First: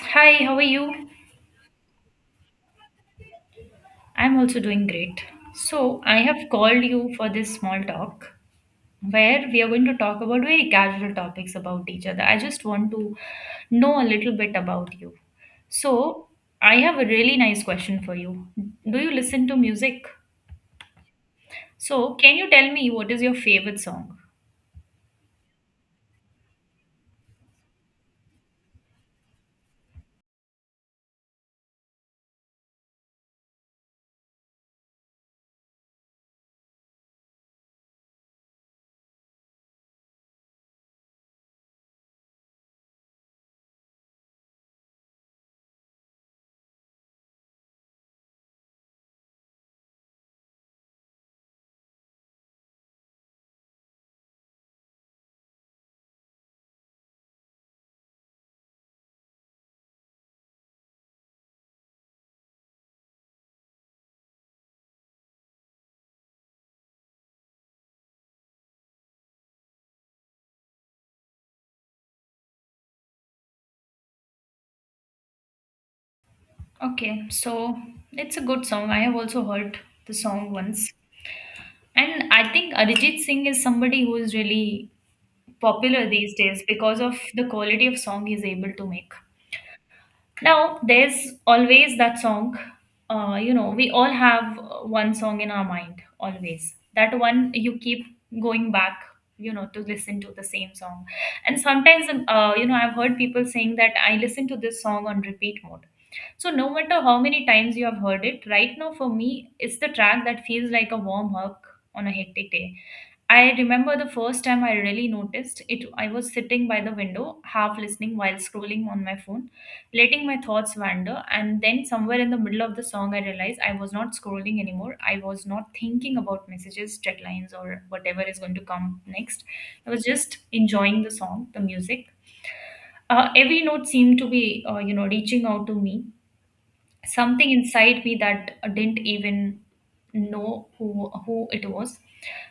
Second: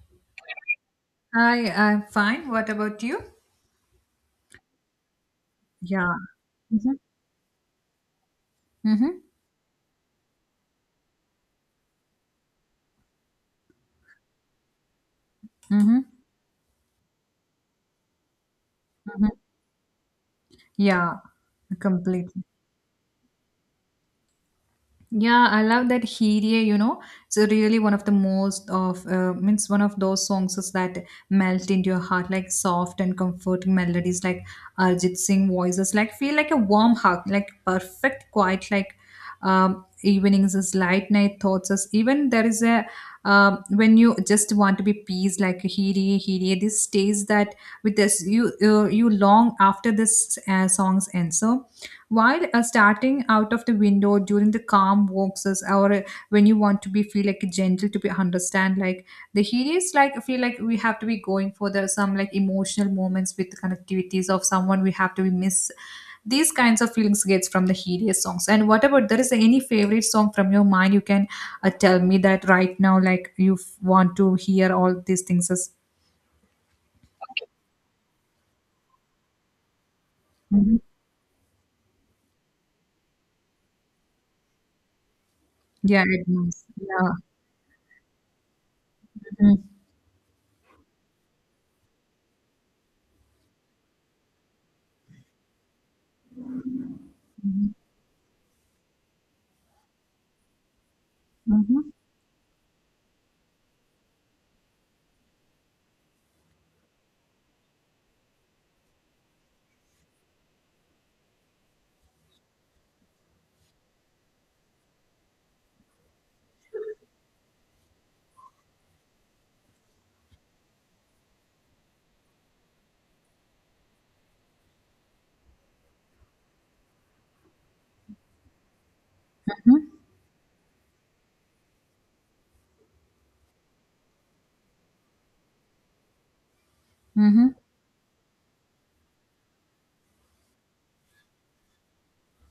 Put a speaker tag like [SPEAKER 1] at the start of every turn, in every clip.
[SPEAKER 1] Hi, how are you?
[SPEAKER 2] Hi, I'm fine. What about you?
[SPEAKER 1] I'm also doing great. So,
[SPEAKER 2] Yeah.
[SPEAKER 1] I have called
[SPEAKER 2] Mm-hmm.
[SPEAKER 1] you for this small talk
[SPEAKER 2] Mm-hmm.
[SPEAKER 1] where we are going to talk about very casual topics about each other. I just want to know a little bit about you.
[SPEAKER 2] Mm-hmm.
[SPEAKER 1] So, I have a really nice question for you. Do you
[SPEAKER 2] Mm-hmm.
[SPEAKER 1] listen to music?
[SPEAKER 2] Yeah,
[SPEAKER 1] So, can
[SPEAKER 2] completely.
[SPEAKER 1] you tell me what is your favorite song?
[SPEAKER 2] Yeah, I love that Hirie, you know. It's really one of the most of means one of those songs is that melt into your heart like soft and comforting melodies like Arjit Singh voices like feel like a warm hug, like perfect quiet like evenings as light night thoughts as even there is a when you just want to be peace like Hirie Hirie this stays that with this you long after this songs end. So while starting out of the window during the calm walks is- or when you want to be feel like gentle to be understand like the hideous, like I feel like we have to be going for the some like emotional moments with connectivities of someone we have to be miss. These kinds of feelings gets from the hideous songs. And what about, there is any favorite song from your mind, you can tell me that right now like want to hear all these things as.
[SPEAKER 1] Okay, so it's a good song. I have also heard the song
[SPEAKER 2] Mhm.
[SPEAKER 1] once. And I think Arijit Singh is somebody who is really
[SPEAKER 2] Yeah,
[SPEAKER 1] popular
[SPEAKER 2] it
[SPEAKER 1] these days
[SPEAKER 2] means
[SPEAKER 1] because
[SPEAKER 2] yeah.
[SPEAKER 1] of the quality of song he's able to make.
[SPEAKER 2] Mm-hmm.
[SPEAKER 1] Now, there's always that song. We all have one song in our mind, always. That one you keep going back, to listen to the same song. And
[SPEAKER 2] Mm-hmm.
[SPEAKER 1] sometimes, I've heard people saying that I listen to this song on repeat mode. So, no matter how many times you have heard it, right now for me, it's the track that feels like a warm hug on a hectic day. I remember the first time I really noticed it. I was sitting by the window, half listening while scrolling on my phone, letting my thoughts wander. And then, somewhere in the middle of the song, I realized I was not scrolling anymore. I was not thinking about messages, deadlines, or whatever is going to come next. I was just enjoying the song, the music. Every note seemed to be, reaching out to me,
[SPEAKER 2] Mm-hmm.
[SPEAKER 1] something inside me that didn't even know who it was.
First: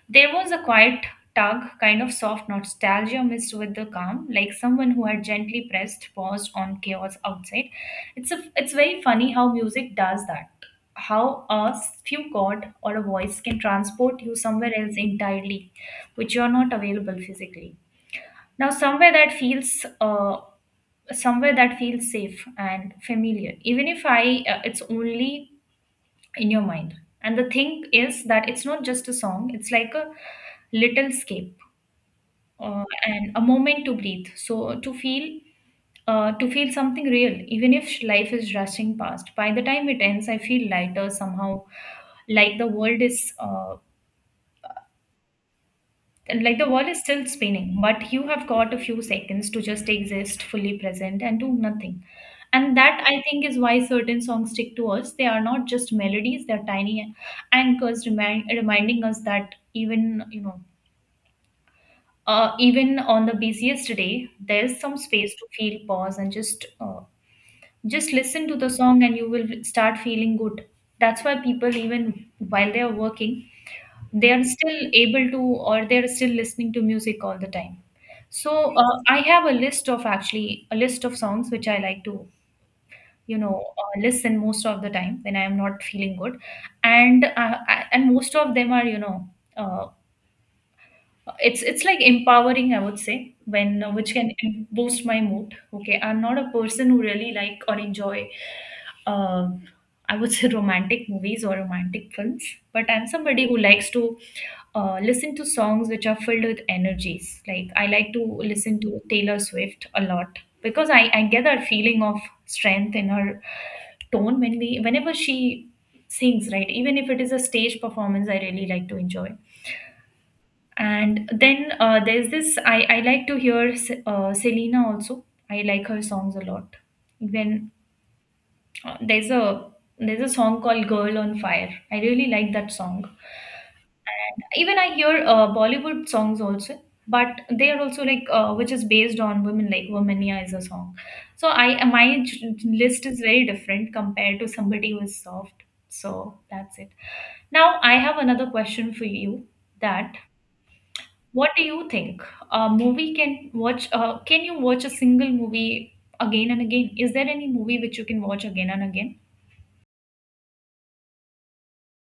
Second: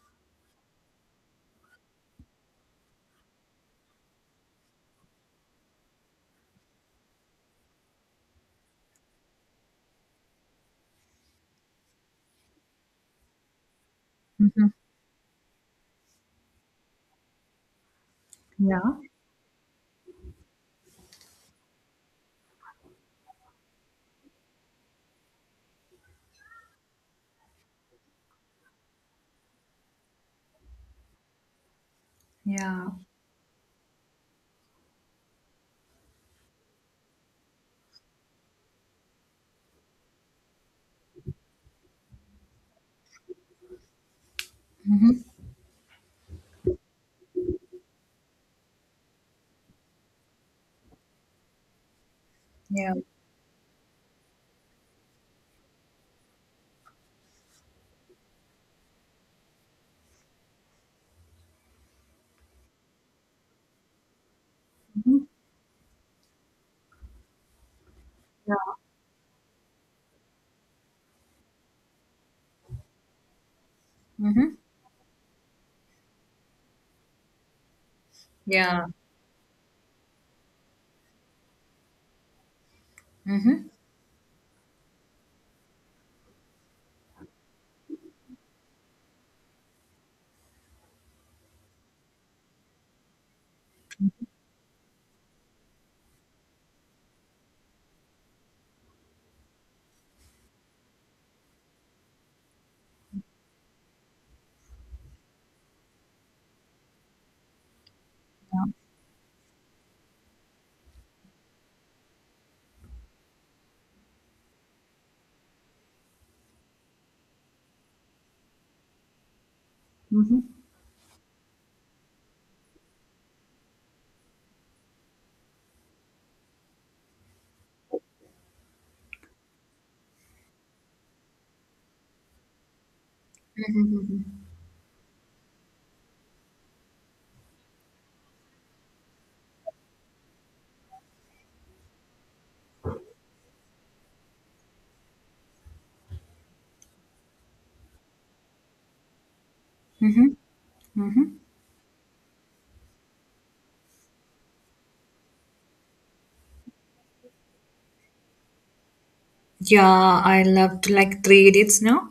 [SPEAKER 1] There was a quiet tug, kind of soft nostalgia mixed with the calm, like someone who had gently pressed pause on chaos outside. It's very funny how music does that, how a few chord or a voice can transport you
[SPEAKER 2] Mm-hmm.
[SPEAKER 1] somewhere else entirely, which you are not available physically now.
[SPEAKER 2] Yeah,
[SPEAKER 1] Somewhere that feels somewhere that feels safe and familiar, even if I, it's only in your mind. And the thing is that it's not just a song, it's like a little scape,
[SPEAKER 2] yeah
[SPEAKER 1] and a moment to breathe, so to feel, to feel something real, even if life is rushing past. By the time it ends I feel lighter somehow, like the world is
[SPEAKER 2] Mhm.
[SPEAKER 1] like the world is still spinning, but you have got a few seconds to just exist, fully present, and do nothing. And
[SPEAKER 2] yeah.
[SPEAKER 1] that I think is why certain songs stick to us. They are not just melodies; they're tiny anchors, reminding us that even on the busiest day, there's some
[SPEAKER 2] Mhm.
[SPEAKER 1] space to feel, pause, and just listen to the
[SPEAKER 2] Yeah.
[SPEAKER 1] song, and you will start feeling good. That's why people, even while they are working, they are
[SPEAKER 2] Mhm.
[SPEAKER 1] still able to, or they're still listening to music all the time. So
[SPEAKER 2] Yeah.
[SPEAKER 1] I have a list, of actually a list of songs which I like to
[SPEAKER 2] Mhm.
[SPEAKER 1] listen most of the time when I am not feeling good. And and most of them are, you know uh, it's it's like empowering I would say, when which can boost my mood. Okay, I'm not a person who really like or enjoy, uh, I would say, romantic movies or romantic films, but I'm somebody who likes to listen to songs which are filled with energies. Like I like to listen to Taylor Swift a lot because I get that feeling of strength in her tone whenever she sings, right? Even if it is a stage performance, I really like to enjoy.
[SPEAKER 2] Mhm.
[SPEAKER 1] And then there's this, I like to hear Selena also. I like her songs a lot. When uh, there's a there's a song called Girl on Fire. I really like that song. And even I hear Bollywood songs also, but they are also like which is based on women, like Womania is a song. So I my j- list is very different compared to somebody who is soft. So that's it. Now I have another question for you, that
[SPEAKER 2] Mhm. Mhm.
[SPEAKER 1] what do you think, a movie can watch can you watch a single movie again and again? Is there any movie which you can watch again and again?
[SPEAKER 2] Yeah, I loved like Three Idiots now.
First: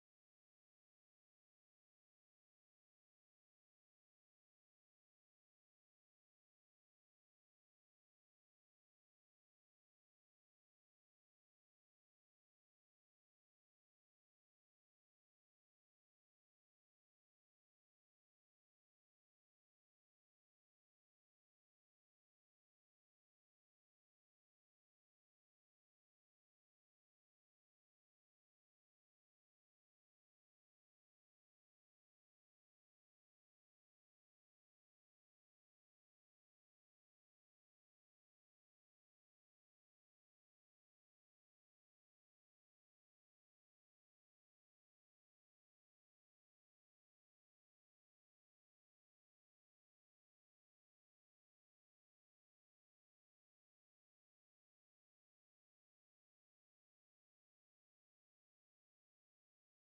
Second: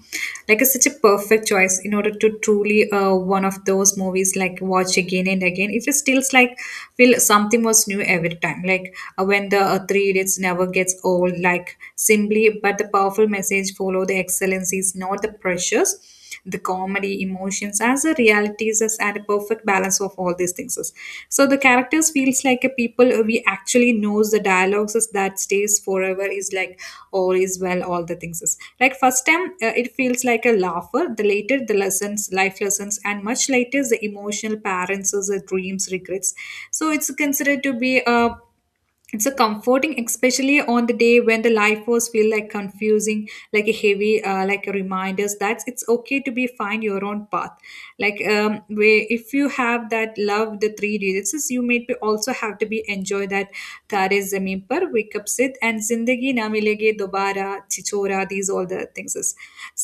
[SPEAKER 2] Like it's such a perfect choice in order to truly one of those movies like watch again and again. If It just feels like feel something was new every time. Like when the Three Idiots never gets old. Like simply, but the powerful message follow the excellencies, not the pressures. The comedy emotions as a realities as- at a perfect balance of all these things is. So the characters feels like a people we actually knows. The dialogues is that stays forever is like all is well. All the things is like first time it feels like a laugher, the later the lessons, life lessons, and much later the emotional parents is dreams regrets. So it's considered to be a, it's a comforting especially on the day when the life force feel like confusing like a heavy like a reminders that it's okay to be find your own path. Like where if you have that love the three diseases, you may be also have to be enjoy that Tare Zameen Par, Wake Up Sit, and Zindagi Na Milegi Dobara, Chichora, these all the things is.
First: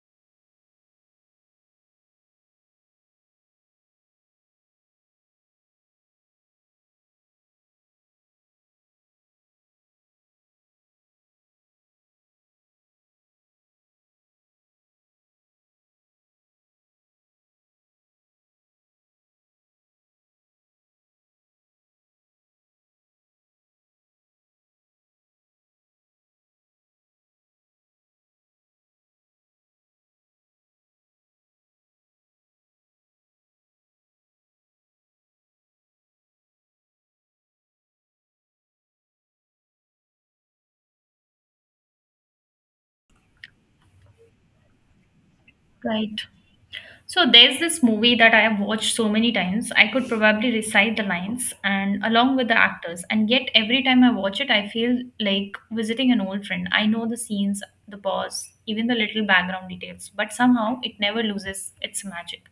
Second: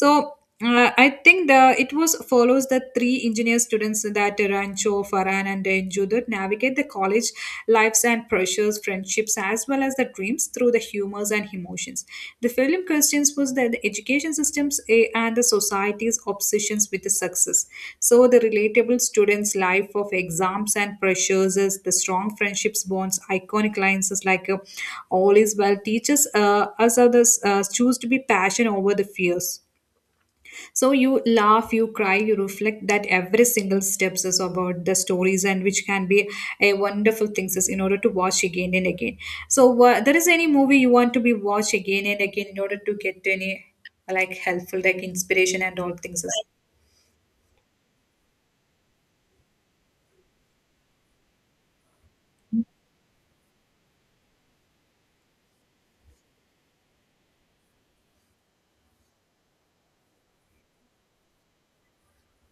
[SPEAKER 2] So I think the it was follows the three engineer students that Rancho, Farhan, and Enju that navigate the college lives and pressures, friendships, as well as the dreams through the humors and emotions. The film questions was that the education systems eh, and the society's obsessions with the success. So the relatable students' life of exams and pressures is the strong friendships bonds, iconic lines is like all is well teaches us others choose to be passion over the fears. So you laugh, you cry, you reflect that every single steps is about the stories and which can be a wonderful things is in order to watch again and again. So there is any movie you want to be watch again and again in order to get any like helpful like inspiration and all
[SPEAKER 1] Right.
[SPEAKER 2] things. Is-
[SPEAKER 1] So there's this movie that I have watched so many times. I could probably recite the lines and along with the actors. And yet every time I watch it, I feel like visiting an old friend. I know the scenes, the pause, even the little background details, but somehow it never loses its magic.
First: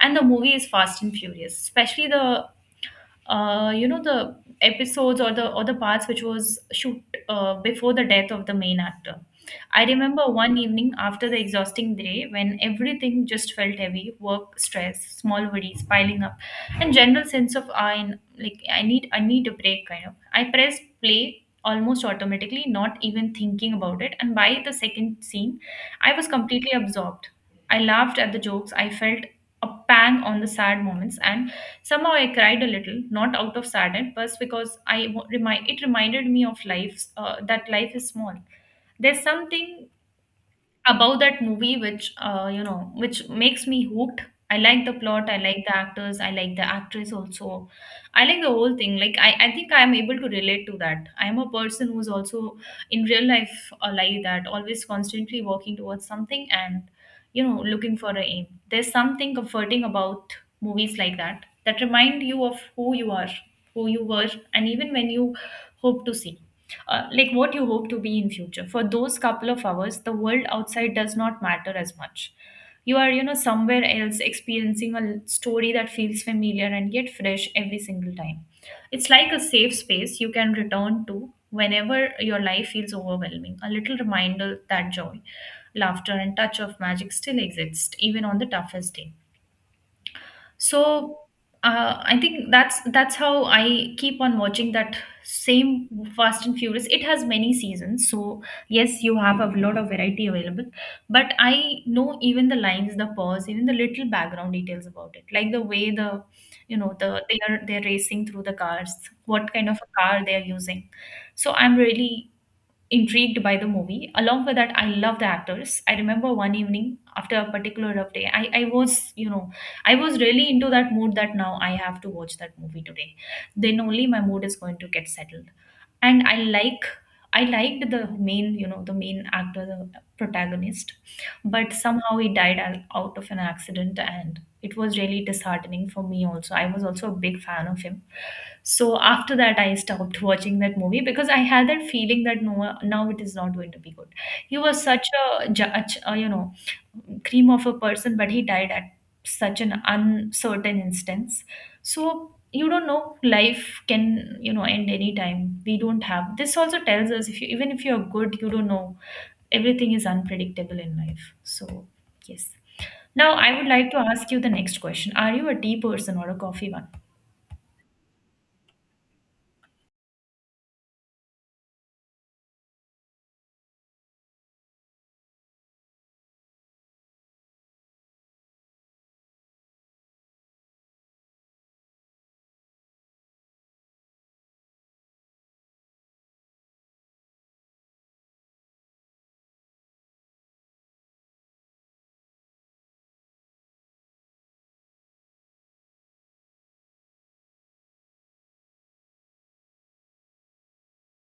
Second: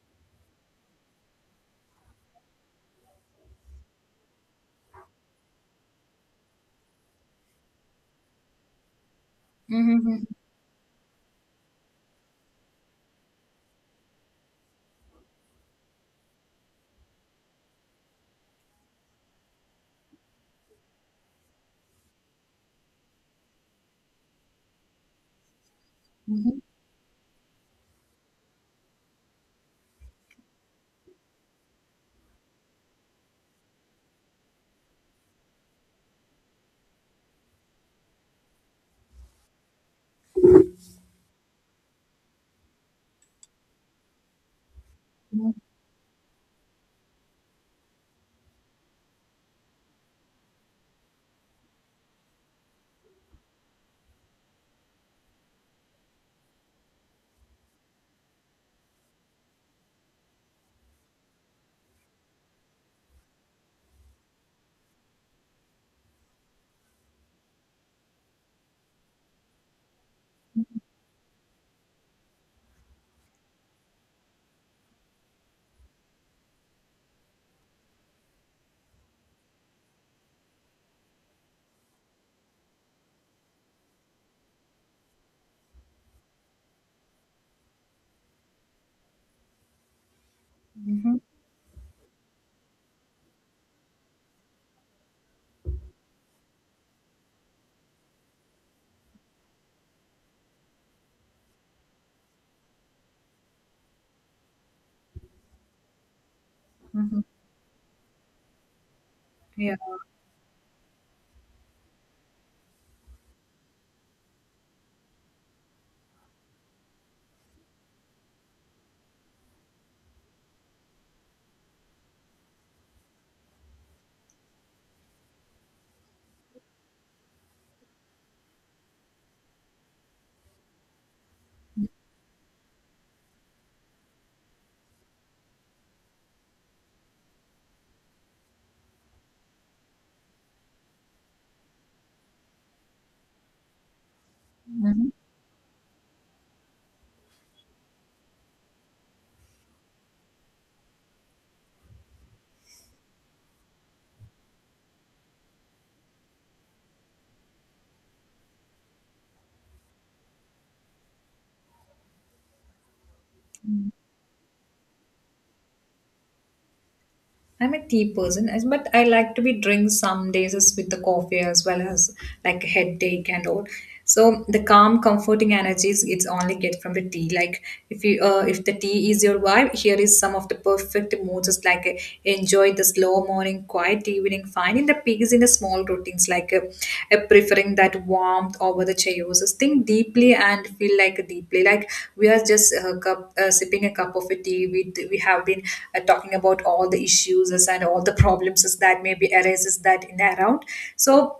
[SPEAKER 1] And the movie is Fast and Furious, especially the the episodes, or the parts which was shoot before the death of the main actor. I
[SPEAKER 2] Mhm,
[SPEAKER 1] remember one evening after the exhausting day when everything just felt heavy, work, stress, small worries piling up, and general sense of I need, I need a break kind of. I pressed play almost automatically, not even thinking about it, and by the second scene, I was
[SPEAKER 2] mhm,
[SPEAKER 1] completely absorbed. I laughed at the jokes, I felt a pang on the sad moments, and somehow I cried a little, not out of sadness, but because I remind it reminded me of life, that life is small. There's something about that movie which which makes me hooked. I like the plot, I
[SPEAKER 2] mhm,
[SPEAKER 1] like the actors, I like the actress also, I like the whole thing. I think I am able to relate to that. I am a person who's also in real life, like that, always constantly working towards something and, you know, looking for a aim. There's something comforting about movies like that, that remind you of who you are, who you were, and even when you hope to see, like what you hope to be in future. For those couple of hours the world outside does not matter as much. You are, you know, somewhere else, experiencing a story that feels familiar and yet fresh every single time. It's like a safe space you can return to whenever your life feels overwhelming, a little reminder that joy, laughter, and touch of magic still exists, even on the toughest day.
[SPEAKER 2] mhm, mhm,
[SPEAKER 1] So I think that's how I keep on watching that same Fast and Furious. It has many seasons, so yes, you have a lot of variety available. But I know even the lines, the pause, even the little background details about it, like the way
[SPEAKER 2] mhm.
[SPEAKER 1] they're racing through the cars, what kind
[SPEAKER 2] Yeah.
[SPEAKER 1] of a car they are using. So I'm really intrigued by the movie. Along with that, I love the actors. I remember one evening after a particular rough day, I was really into that mood that now I have to watch that movie today. Then only my mood is going to get settled. And I liked the main, you know, the main actor, the protagonist, but somehow he died out of an accident, and it was really disheartening for me. Also I was also a big fan of him. So after that I stopped watching that movie, because I had that feeling that, no, now it is not going to be good. He was such a judge, cream of a person, but he died at such an uncertain instance. So you don't know, life can, you know, end anytime. We don't have, this also tells us, if you, even if you're good, you don't know, everything is unpredictable in life. So yes, now, I would like to ask you the next question. Are you a tea person or a coffee one?
[SPEAKER 2] I'm a tea person, as- but I like to be drink some days as with the coffee as well as like a headache and all. So the calm, comforting energies it's only get from the tea. Like if you if the tea is your vibe, here is some of the perfect moods, just like enjoy the slow morning, quiet evening, like finding the pigs in the small routines, like preferring that warmth over the chaos. Think deeply and feel like deeply. Like we are just cup, sipping a cup of a tea. We have been talking about all the issues and all the problems that maybe arises that in around. So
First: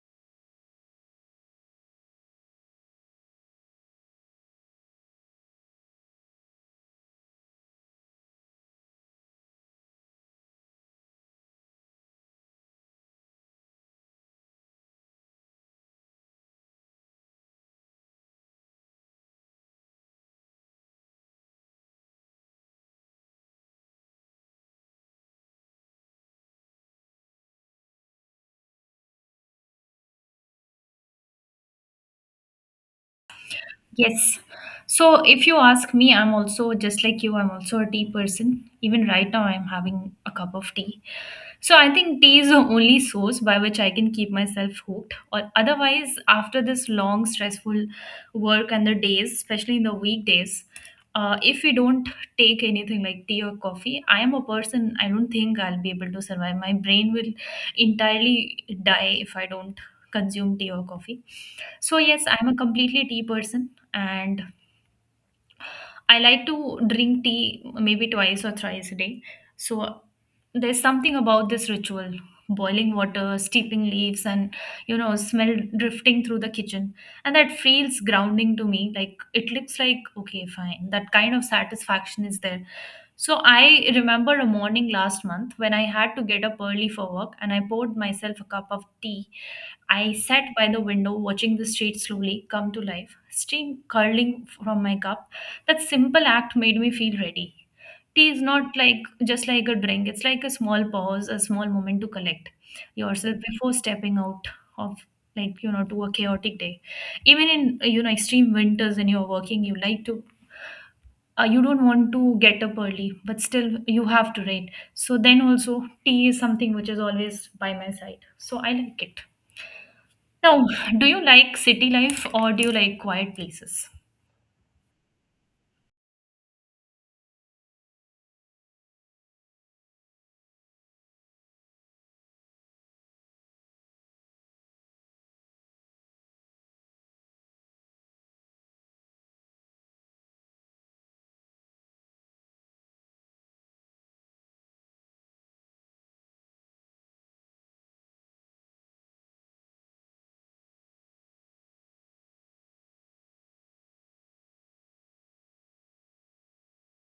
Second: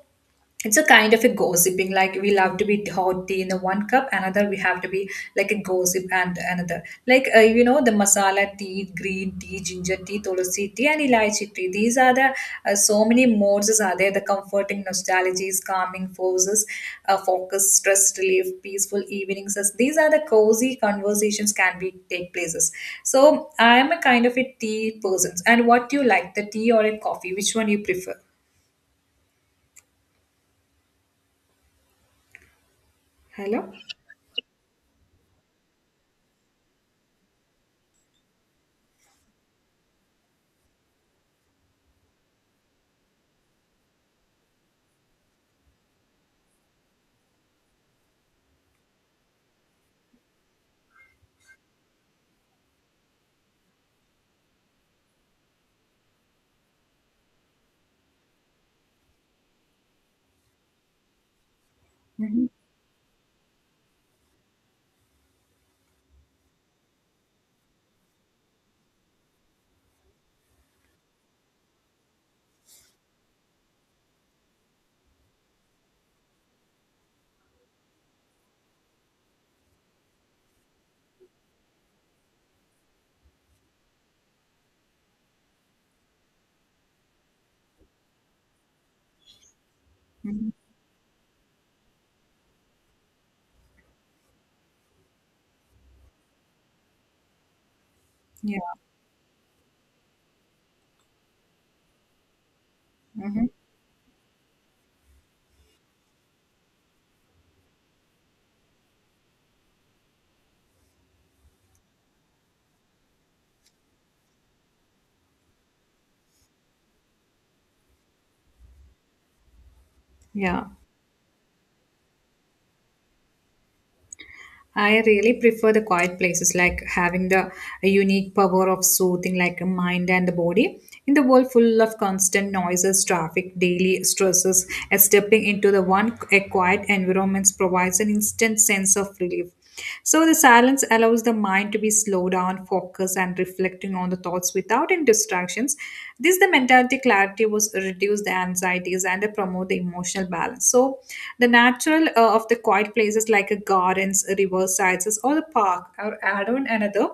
[SPEAKER 2] it's a kind of a gossiping like we love to be hot tea in the one cup, another we have to be like a gossip, and another like you know the masala tea, green tea, ginger tea, tulsi tea, and elaichi tea. These are the so many modes are there: the comforting nostalgies, calming forces, focus, stress relief, peaceful evenings as these are the cozy conversations can be take places. So I am a kind of a tea person. And what do you like, the tea or a coffee, which one you prefer? Hello?
[SPEAKER 1] Yes. So if you ask me, I'm also just like you, I'm also a tea person. Even right now, I'm having a cup of tea. So I think tea is the only source by which I can keep myself hooked. Or otherwise, after this long, stressful work and the days, especially in the weekdays, if we don't take anything like tea or coffee, I am a person, I don't think I'll be able to survive. My brain will entirely die if I don't consume tea or coffee. So, yes,
[SPEAKER 2] Mhm.
[SPEAKER 1] I'm a completely tea person, and I like to drink tea maybe twice or thrice a day. So there's something about this ritual, boiling water, steeping leaves, and, you know, smell drifting through the kitchen. And that feels grounding to me. Like it looks like, okay, fine. That kind of satisfaction is there. So I remember a morning last month when I had to get up early for work and I poured myself a cup of tea. I sat
[SPEAKER 2] Mhm.
[SPEAKER 1] by the window watching the street slowly come to life, steam curling from my cup. That simple act made me feel ready. Tea is
[SPEAKER 2] Yeah.
[SPEAKER 1] not like just like a drink, it's like a small pause, a small moment to collect yourself
[SPEAKER 2] Hmm.
[SPEAKER 1] before stepping out of to a chaotic day. Even in extreme winters when you're working, you like to, you don't want to get up early but still you have to read, so then also tea is something which is always by my side, so I like it. Now,
[SPEAKER 2] Yeah.
[SPEAKER 1] do you like city life or do you like quiet places?
[SPEAKER 2] I really prefer the quiet places, like having the unique power of soothing, like a mind and the body. In the world full of constant noises, traffic, daily stresses, and stepping into the one a quiet environment provides an instant sense of relief. So the silence allows the mind to be slowed down, focused, and reflecting on the thoughts without any distractions. This the mentality clarity was reduce the anxieties and they promote the emotional balance. So the natural of the quiet places like a gardens, river sides, or the park are add on another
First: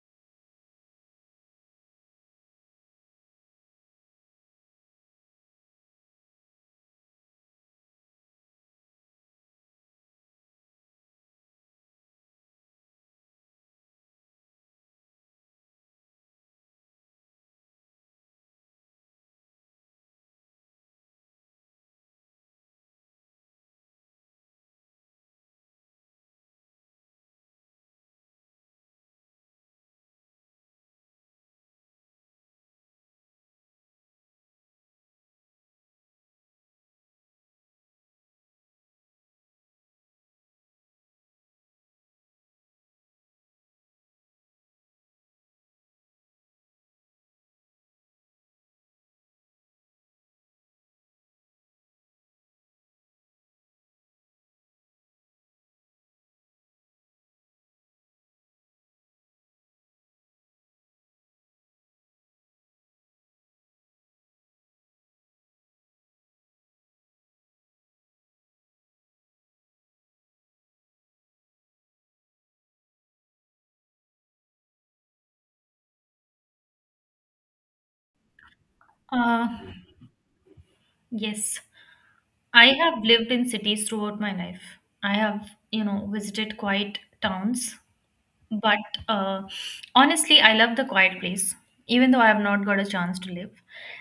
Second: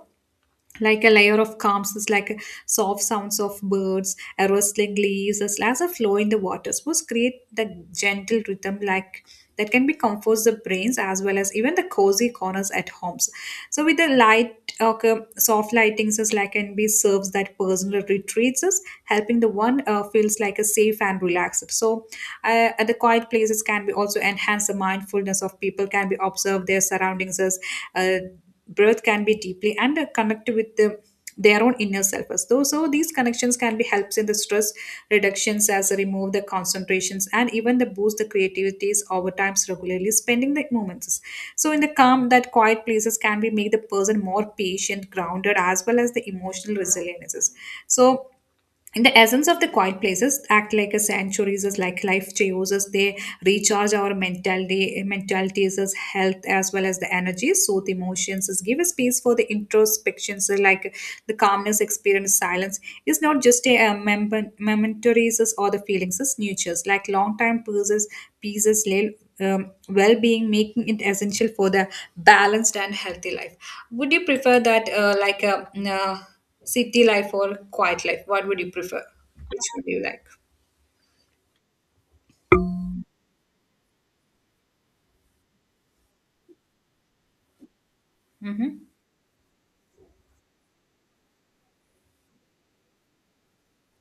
[SPEAKER 2] like a layer of calms is like a soft sounds of birds, a rustling leaves as a slash of flow in the waters must create the gentle rhythm like that can be comforts the brains as well as even the cozy corners at homes. So with the light, okay, soft lightings is like can be serves that personal retreats us helping the one feels like a safe and relaxed. So at the quiet places can be also enhance the mindfulness of people can be observe their surroundings as uh, breath can be deeply and connect with the, their own inner self as though. So these connections can be helps in the stress reductions as remove the concentrations and even the boost the creativities over times regularly spending the moments. So in the calm that quiet places can be make the person more patient, grounded, as well as the emotional resiliences. So, and the essence of the quiet places act like a sanctuaries is like life chaoses, they recharge our mentality mentalities as health as well as the energy, soothe emotions is give a space for the introspections. So like the calmness experience silence is not just a momentaries is or the feelings is nurtures like long time pieces lay well-being, making it essential for the balanced and healthy life. Would you prefer that like a city life or quiet life? What would you prefer?
[SPEAKER 1] uh
[SPEAKER 2] Which would you like?
[SPEAKER 1] yes, I have lived in cities throughout my life. I have, you know, visited quiet towns, but
[SPEAKER 2] Mm-hmm.
[SPEAKER 1] uh, honestly, I love the quiet place, even though I have not got a chance to live.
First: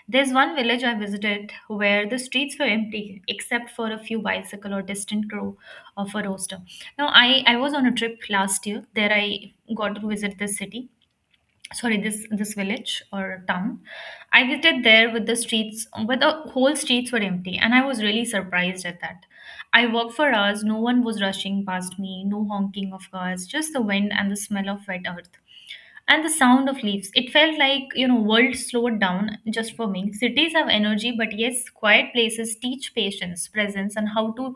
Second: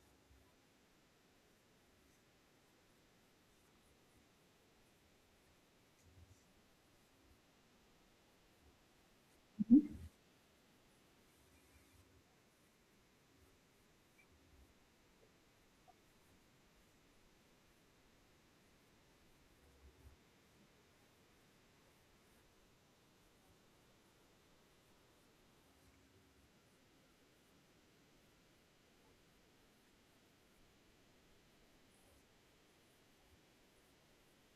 [SPEAKER 1] There's one village I visited where the streets were empty except for a few bicycle or distant crow of a rooster. Now, I was on a trip last year. There I got to visit this city sorry this this village or town. I visited there with the streets, but the whole streets were empty and I was really surprised at that. I walked for hours, no one was rushing past me, no honking of cars, just the wind and the smell of wet earth and the sound of leaves. It felt like, you know, world slowed down just for me. Cities have energy, but yes, quiet places teach patience, presence, and how to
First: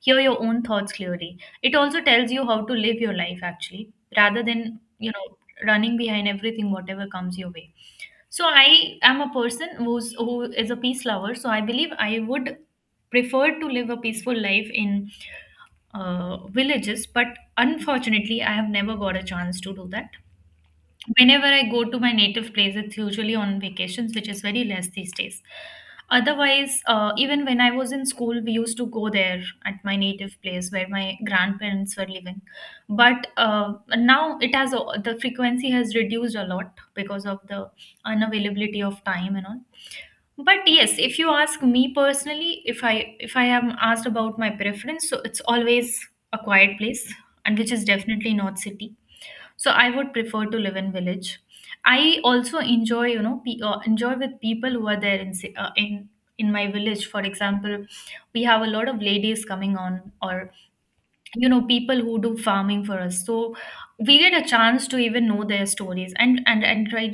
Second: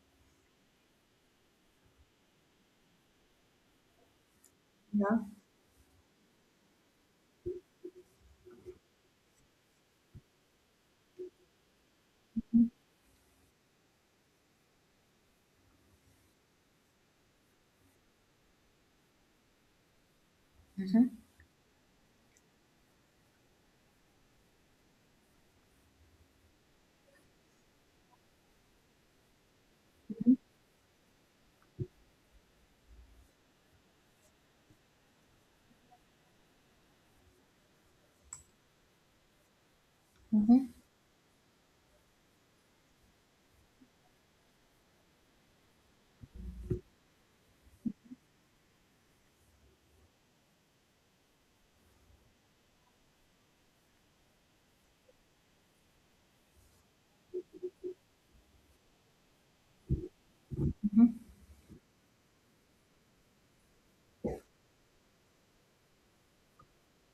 [SPEAKER 1] hear your own thoughts clearly. It also tells you how to live your life, actually, rather than
[SPEAKER 2] Yeah.
[SPEAKER 1] running behind everything whatever comes your way. So I am a person who is a peace lover, so I believe I would prefer to live a peaceful life in, villages, but unfortunately I have never got a chance to do that.
[SPEAKER 2] Mm-hmm.
[SPEAKER 1] Whenever I go to my native place, it's usually on vacations, which is very less these days. Otherwise, even when I was in school, we used to go there at my native place where my grandparents were living. But now it has the frequency has reduced a lot because of the unavailability of time and all.
[SPEAKER 2] Mm-hmm.
[SPEAKER 1] But yes, if you ask me personally, if I am asked about my preference, so it's always a quiet place, and which is definitely not city, so I would prefer to live in village. I also enjoy, you know, enjoy with people who are there in in my village. For example, we have a lot of ladies coming on, or you know, people who do farming for us. So we get a chance to even know their stories, and and and I,